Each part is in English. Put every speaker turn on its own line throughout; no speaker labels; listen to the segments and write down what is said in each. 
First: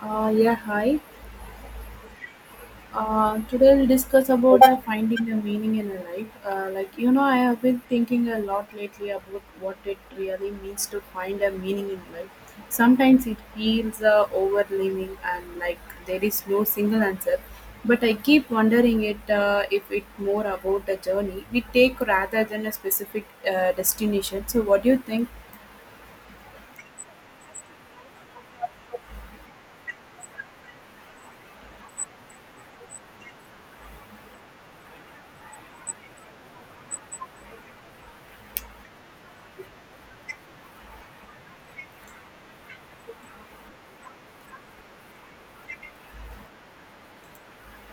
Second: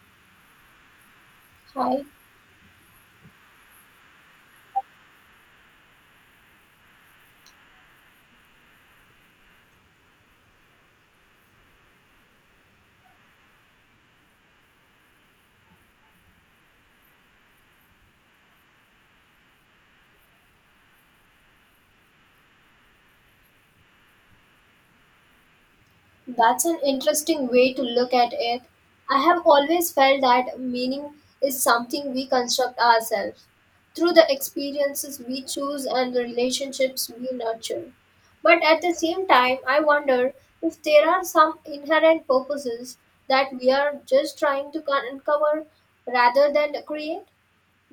Yeah, hi.
Hi,
Today we'll discuss about finding a meaning in a life. I have been thinking a lot lately about what it really means to find a meaning in life. Sometimes it feels overwhelming and like there is no single answer. But I keep wondering it if it's more about the journey we take rather than a specific destination. So, what do you think?
that's an interesting way to look at it. I have always felt that meaning is something we construct ourselves through the experiences we choose and the relationships we nurture. But at the same time, I wonder if there are some inherent purposes that we are just trying to uncover rather than create.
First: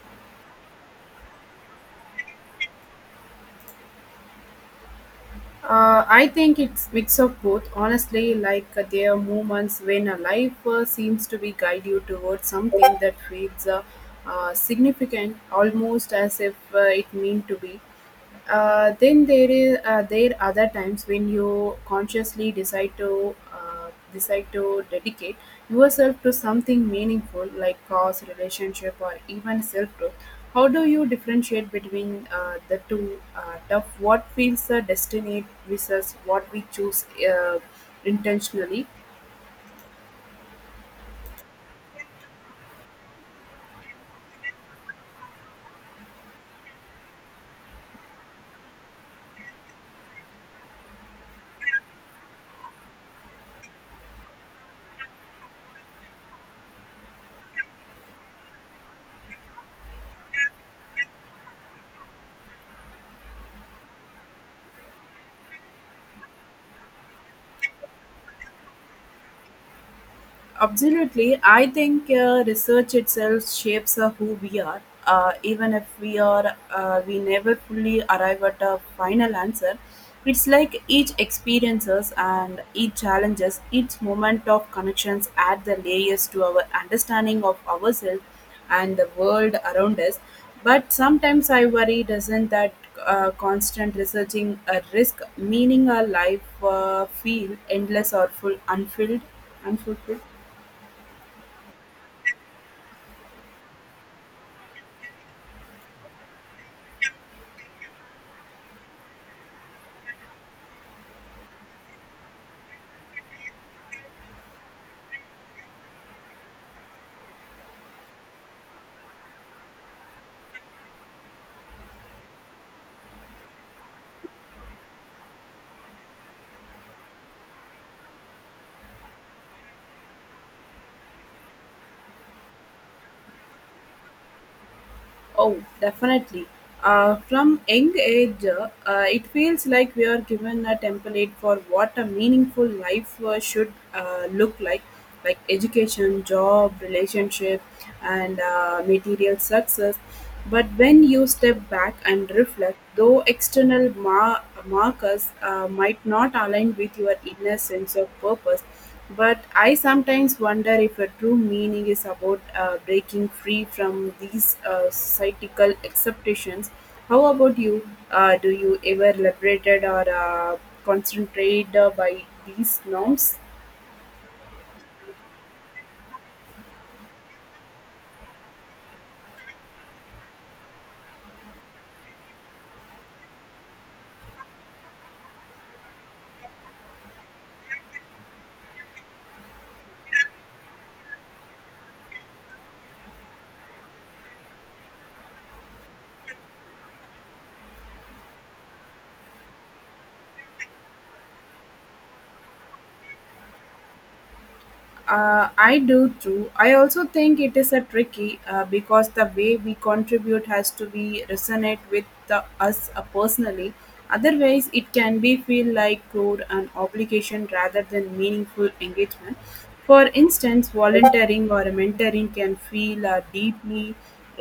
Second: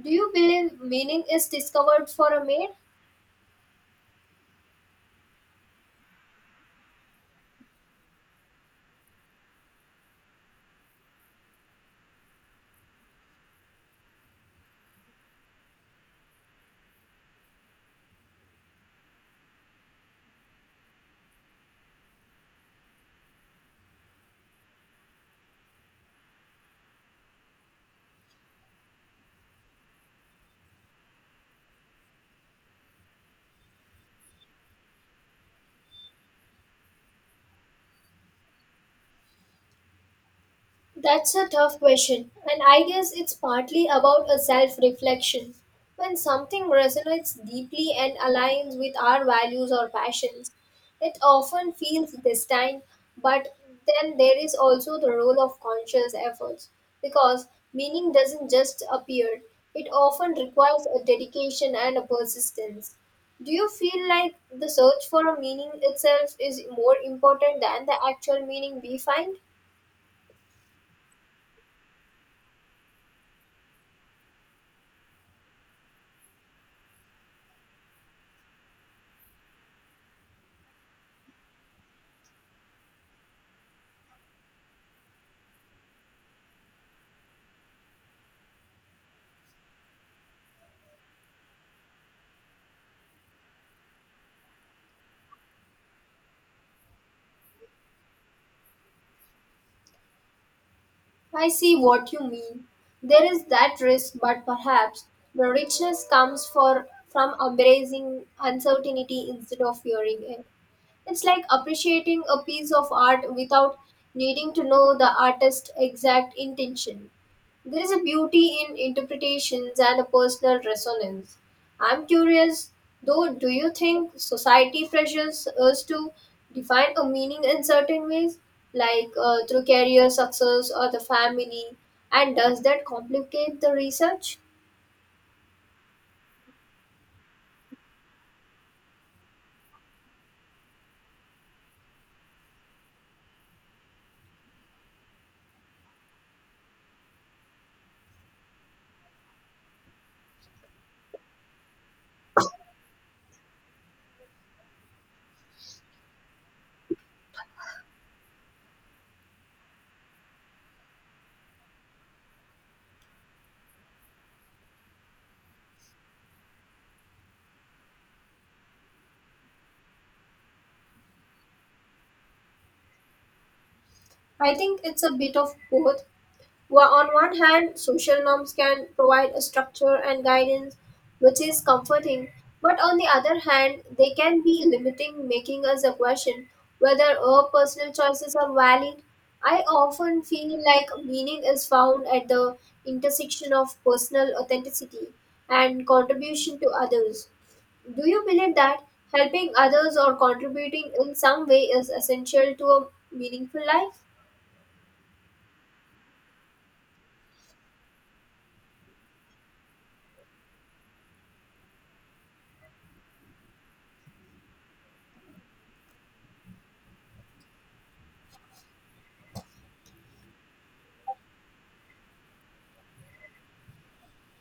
Do you believe meaning is discovered for a maid?
I think it's mix of both. Honestly, like there are moments when a life seems to be guide you towards something that feels significant, almost as if it meant to be. Then there is there are other times when you consciously decide to dedicate yourself to something meaningful like cause, relationship, or even self growth. How do you differentiate between the two? Of what feels destined versus what we choose intentionally?
That's a tough question, and I guess it's partly about a self reflection. When something resonates deeply and aligns with our values or passions, it often feels destined, but then there is also the role of conscious efforts because meaning doesn't just appear, it often requires a dedication and a persistence. Do you feel like the search for a meaning itself is more important than the actual meaning we find?
Absolutely. I think research itself shapes who we are. We never fully arrive at a final answer. It's like each experiences and each challenges, each moment of connections add the layers to our understanding of ourselves and the world around us. But sometimes I worry, doesn't that constant researching a risk, meaning our life feel endless or unfulfilled?
I see what you mean. There is that risk, but perhaps the richness comes for, from embracing uncertainty instead of fearing it. It's like appreciating a piece of art without needing to know the artist's exact intention. There is a beauty in interpretations and a personal resonance. I'm curious, though, do you think society pressures us to define a meaning in certain ways, like through career success or the family? And does that complicate the research?
Oh, definitely. From young age, it feels like we are given a template for what a meaningful life should look like education, job, relationship, and material success. But when you step back and reflect, though external markers might not align with your inner sense of purpose, but I sometimes wonder if a true meaning is about breaking free from these societal acceptations. How about you? Do you ever liberated or concentrate by these norms?
I think it's a bit of both. Well, on one hand, social norms can provide a structure and guidance, which is comforting. But on the other hand, they can be limiting, making us a question whether our personal choices are valid. I often feel like meaning is found at the intersection of personal authenticity and contribution to others. Do you believe that helping others or contributing in some way is essential to a meaningful life?
I do too. I also think it is a tricky because the way we contribute has to be resonate with the, us personally. Otherwise, it can be feel like crude and obligation rather than meaningful engagement. For instance, volunteering or mentoring can feel deeply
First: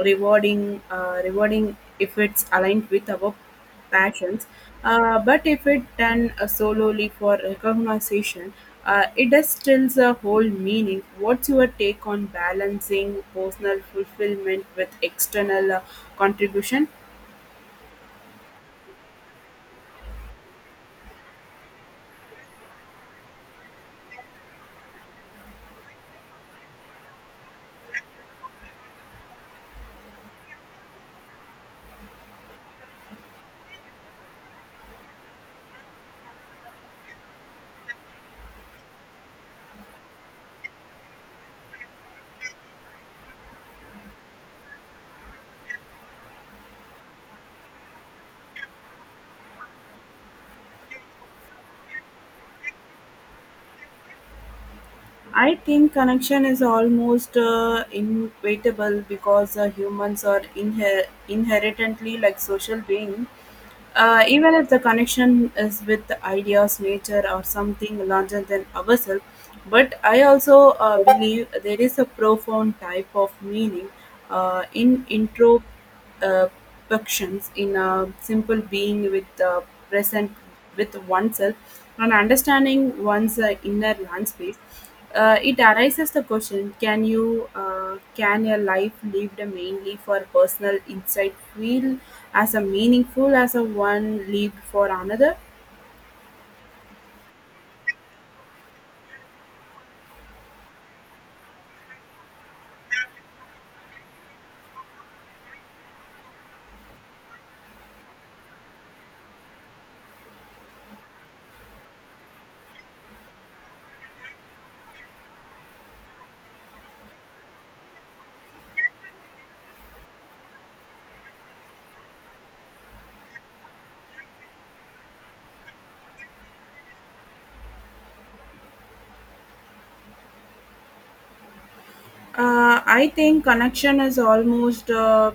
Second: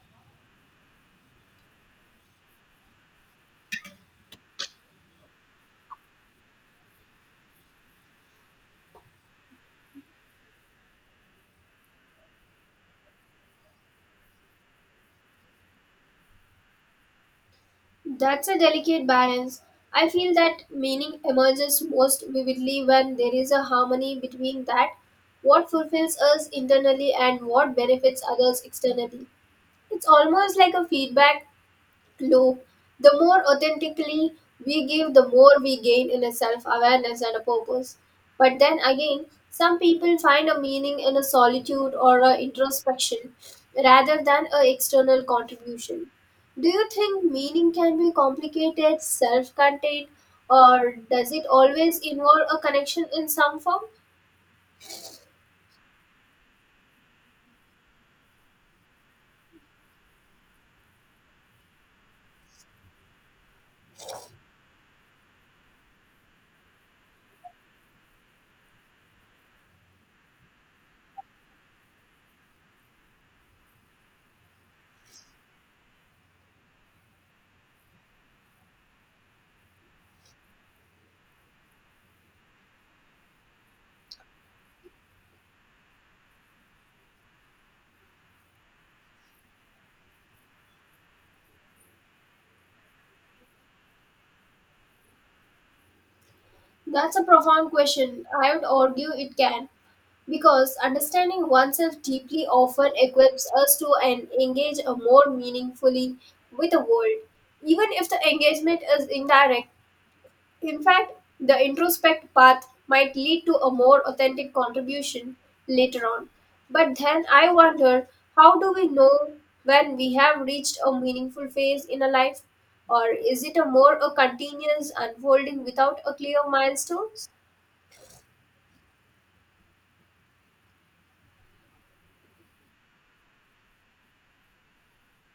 rewarding if it's aligned with our passions. But if it done solely for recognition, it does still a whole meaning. What's your take on balancing personal fulfillment with external contribution?
That's a delicate balance. I feel that meaning emerges most vividly when there is a harmony between that, what fulfills us internally, and what benefits others externally. It's almost like a feedback loop, the more authentically we give, the more we gain in a self awareness and a purpose. But then again, some people find a meaning in a solitude or a introspection rather than a external contribution. Do you think meaning can be complicated, self contained, or does it always involve a connection in some form?
I think connection is almost inevitable because humans are inherently like social beings. Even if the connection is with the ideas, nature, or something larger than ourselves, but I also believe there is a profound type of meaning in intro perceptions in a simple being with the present with oneself and understanding one's inner landscape. It arises the question, can you can a life lived mainly for personal insight feel as a meaningful as a one lived for another?
That's a profound question. I would argue it can. Because understanding oneself deeply often equips us to and engage a more meaningfully with the world, even if the engagement is indirect. In fact, the introspect path might lead to a more authentic contribution later on. But then I wonder how do we know when we have reached a meaningful phase in a life? Or is it a more a continuous unfolding without a clear milestone?
I think connection is almost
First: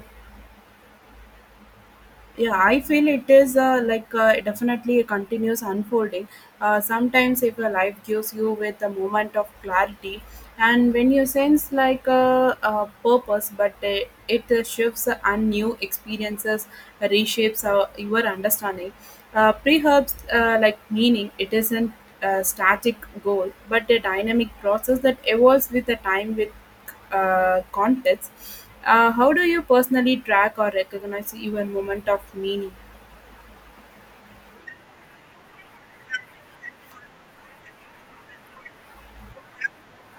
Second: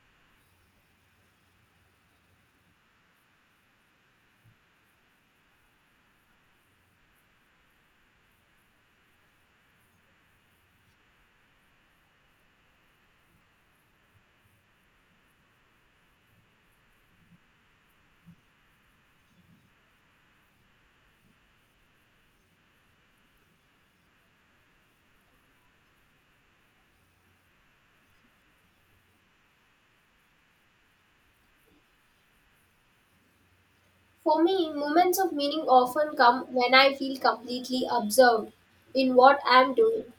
Yeah, I feel it is definitely a continuous unfolding. Sometimes if your life gives you with a moment of clarity and when you sense like a purpose, but it shifts and new experiences reshapes your understanding. Perhaps like meaning, it isn't a static goal, but a dynamic process that evolves with the time with context. How do you personally track or recognize your moment of meaning?
For me, moments of meaning often come when I feel completely absorbed in what I am doing.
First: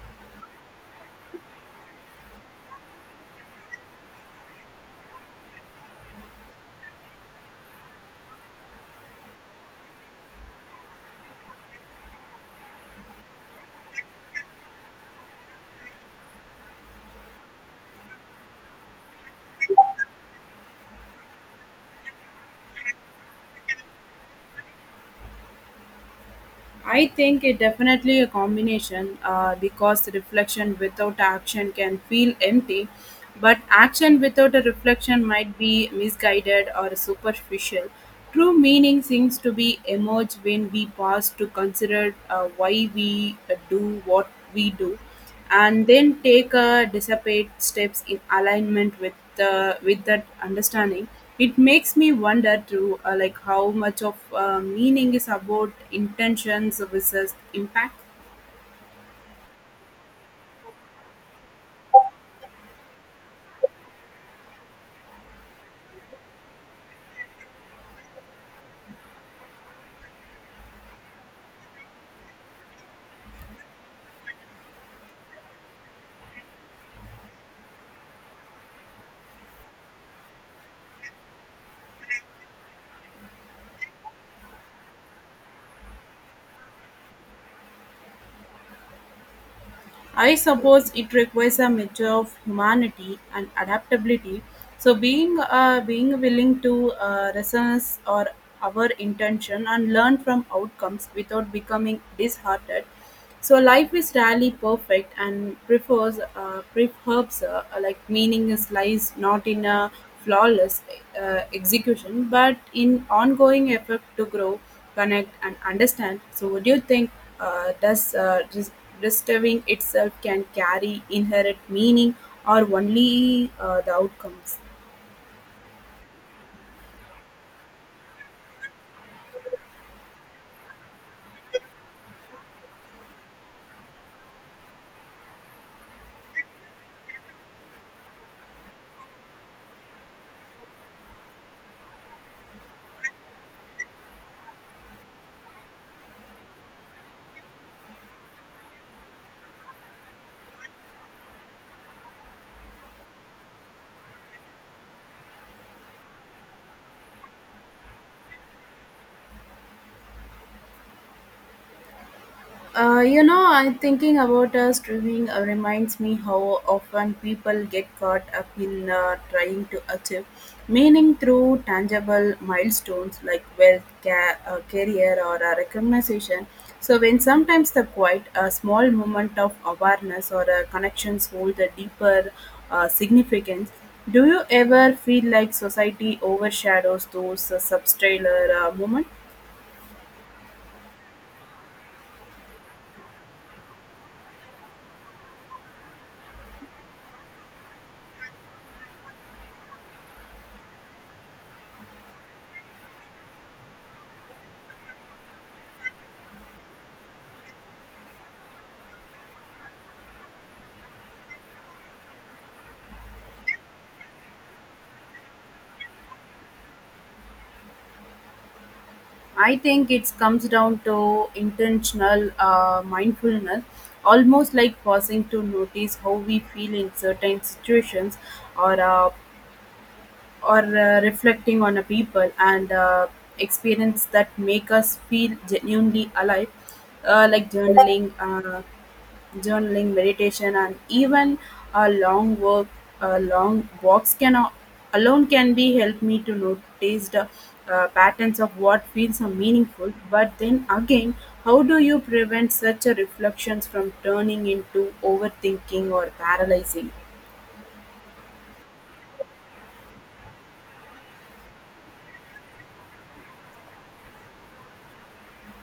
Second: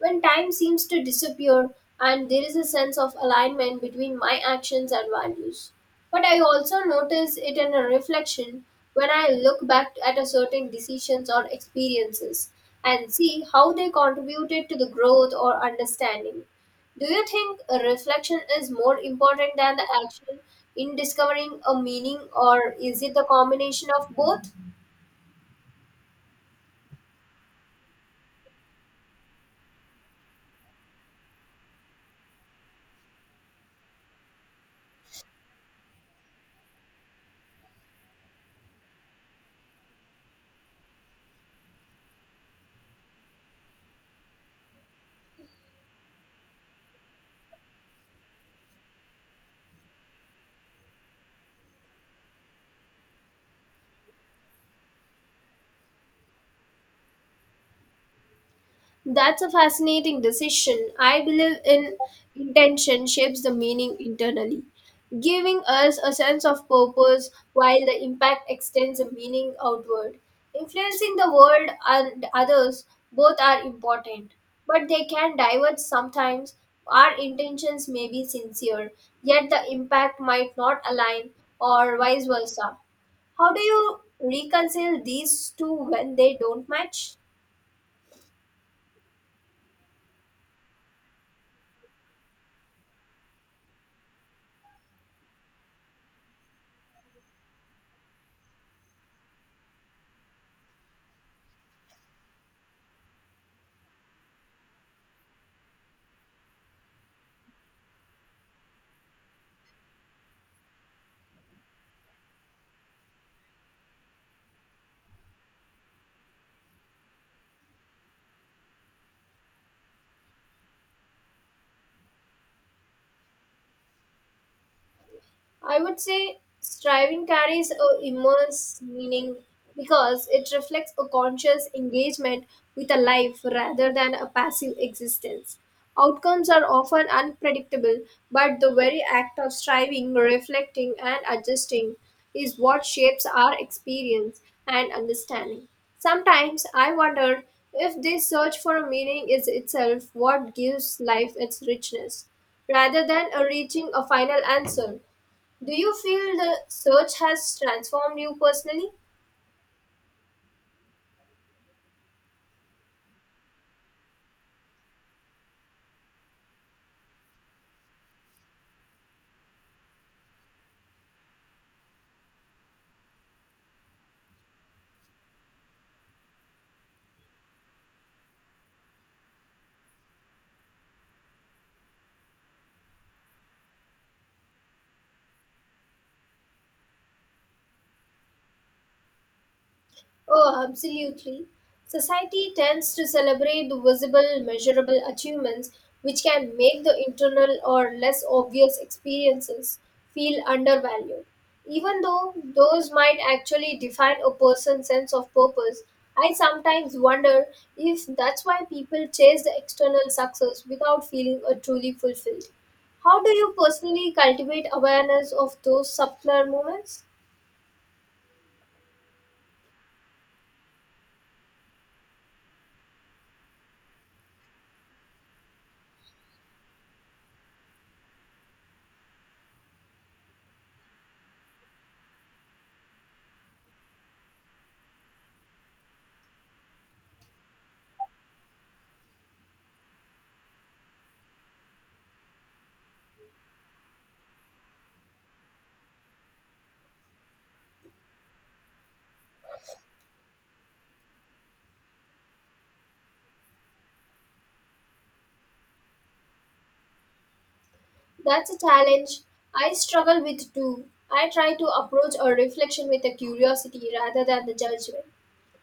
When time seems to disappear and there is a sense of alignment between my actions and values. But I also notice it in a reflection when I look back at a certain decisions or experiences and see how they contributed to the growth or understanding. Do you think a reflection is more important than the action in discovering a meaning, or is it the combination of both?
I think it definitely a combination because the reflection without action can feel empty, but action without a reflection might be misguided or superficial. True meaning seems to be emerge when we pause to consider why we do what we do and then take a dissipate steps in alignment with the with that understanding. It makes me wonder too, like how much of meaning is about intentions versus impact.
That's a fascinating decision. I believe in intention shapes the meaning internally. Giving us a sense of purpose while the impact extends a meaning outward. Influencing the world and others both are important, but they can diverge sometimes. Our intentions may be sincere, yet the impact might not align, or vice versa. How do you reconcile these two when they don't match?
I suppose it requires a measure of humanity and adaptability. So being willing to resonance or our intention and learn from outcomes without becoming disheartened. So life is rarely perfect and prefers like meaning is lies not in a flawless execution but in ongoing effort to grow, connect and understand. So what do you think? Does disturbing itself can carry inherent meaning or only the outcomes?
I would say striving carries a immense meaning because it reflects a conscious engagement with a life rather than a passive existence. Outcomes are often unpredictable, but the very act of striving, reflecting, and adjusting is what shapes our experience and understanding. Sometimes I wonder if this search for a meaning is itself what gives life its richness rather than a reaching a final answer. Do you feel the search has transformed you personally?
I'm thinking about streaming reminds me how often people get caught up in trying to achieve meaning through tangible milestones like wealth, career, or recognition. So, when sometimes the quiet, a small moment of awareness or connections hold a deeper significance. Do you ever feel like society overshadows those subtrailer moments?
Oh, absolutely. Society tends to celebrate the visible, measurable achievements, which can make the internal or less obvious experiences feel undervalued. Even though those might actually define a person's sense of purpose, I sometimes wonder if that's why people chase the external success without feeling a truly fulfilled. How do you personally cultivate awareness of those subtler moments?
I think it comes down to intentional mindfulness, almost like pausing to notice how we feel in certain situations, or uh, or reflecting on a people and experience that make us feel genuinely alive, like journaling, meditation, and even a long walks can alone can be help me to notice the patterns of what feels so meaningful. But then again, how do you prevent such a reflections from turning into overthinking or paralyzing?
That's a challenge I struggle with too. I try to approach a reflection with a curiosity rather than the judgment,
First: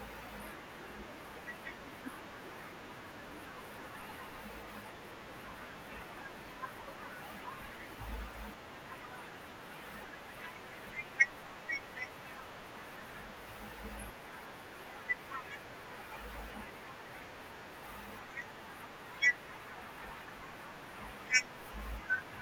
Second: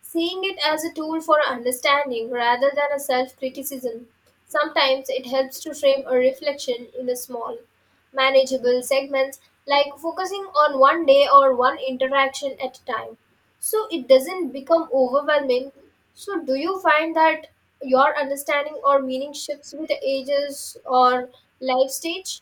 seeing it as a tool for understanding rather than a self criticism. Sometimes it helps to frame a reflection in a small, manageable segments, like focusing on one day or one interaction at a time, so it doesn't become overwhelming. So, do you find that your understanding or meaning shifts with the ages or life stage?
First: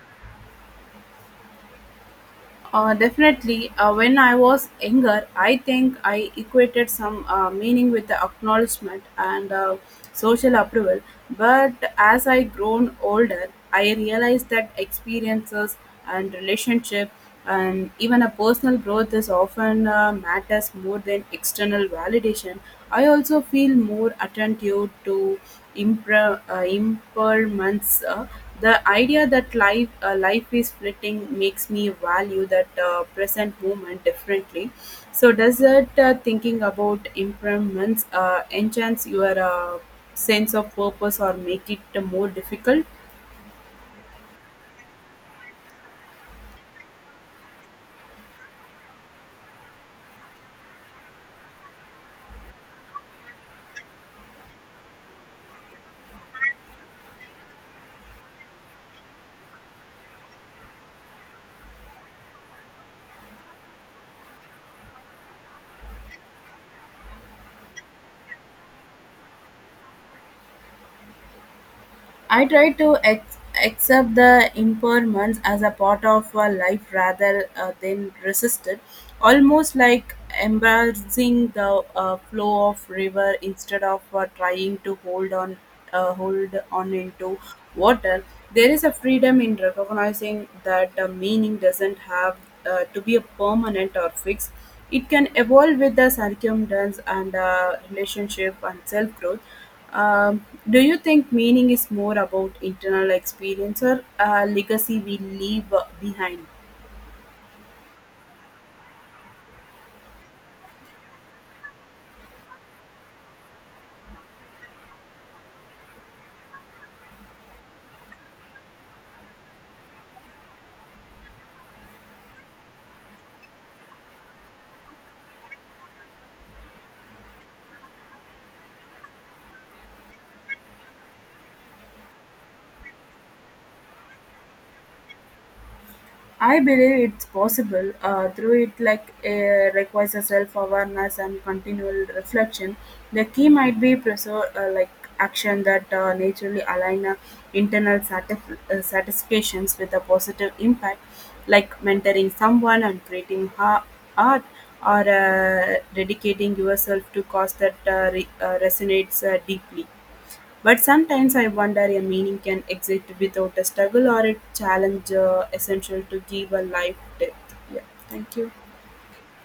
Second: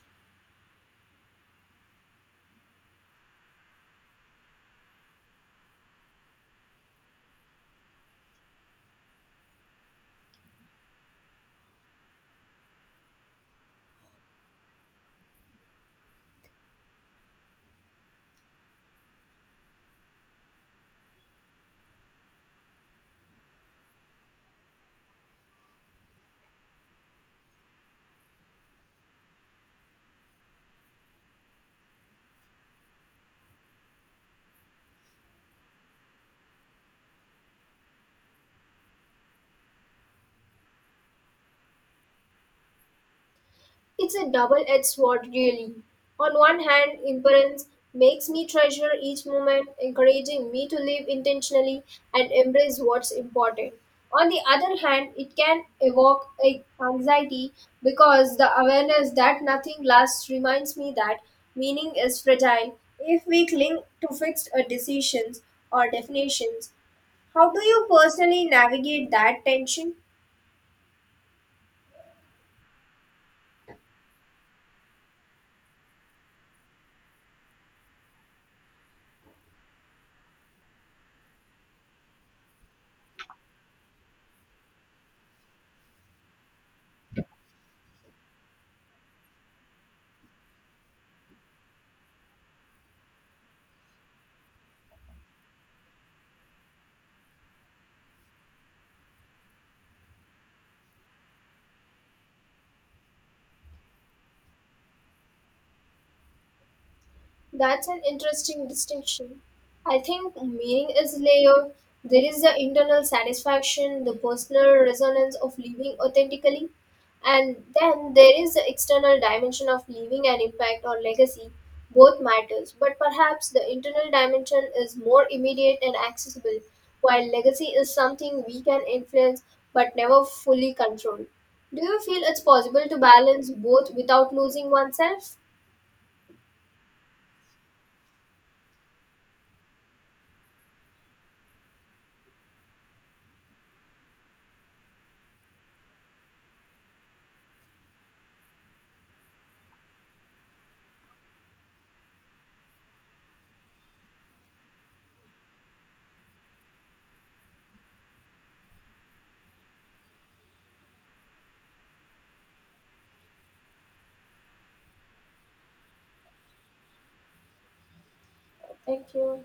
Definitely. When I was younger, I think I equated some meaning with the acknowledgement and social approval. But as I grown older, I realized that experiences and relationship and even a personal growth is often matters more than external validation. I also feel more attentive to impairments. The idea that life is fleeting makes me value that present moment differently. So, does it thinking about impairments enhance your sense of purpose or make it more difficult?
It's a double edged sword, really. On one hand, impermanence makes me treasure each moment, encouraging me to live intentionally and embrace what's important. On the other hand, it can evoke anxiety because the awareness that nothing lasts reminds me that meaning is fragile if we cling to fixed decisions or definitions. How do you personally navigate that tension?
I try to accept the impermanence as a part of a life rather than resist it, almost like embracing the flow of river instead of trying to hold on into water. There is a freedom in recognizing that the meaning doesn't have to be a permanent or fixed. It can evolve with the circumstance and relationship and self growth. Do you think meaning is more about internal experience or a legacy we leave behind?
That's an interesting distinction. I think meaning is layered. There is the internal satisfaction, the personal resonance of living authentically, and then there is the external dimension of leaving an impact or legacy. Both matters, but perhaps the internal dimension is more immediate and accessible, while legacy is something we can influence but never fully control. Do you feel it's possible to balance both without losing oneself?
I believe it's possible. Through it, like requires a self-awareness and continual reflection. The key might be like action that naturally align internal satisfactions with a positive impact, like mentoring someone and creating art, or dedicating yourself to cause that resonates deeply. But sometimes I wonder a meaning can exist without a struggle or a challenge essential to give a life depth. Yeah, thank you.
Thank you.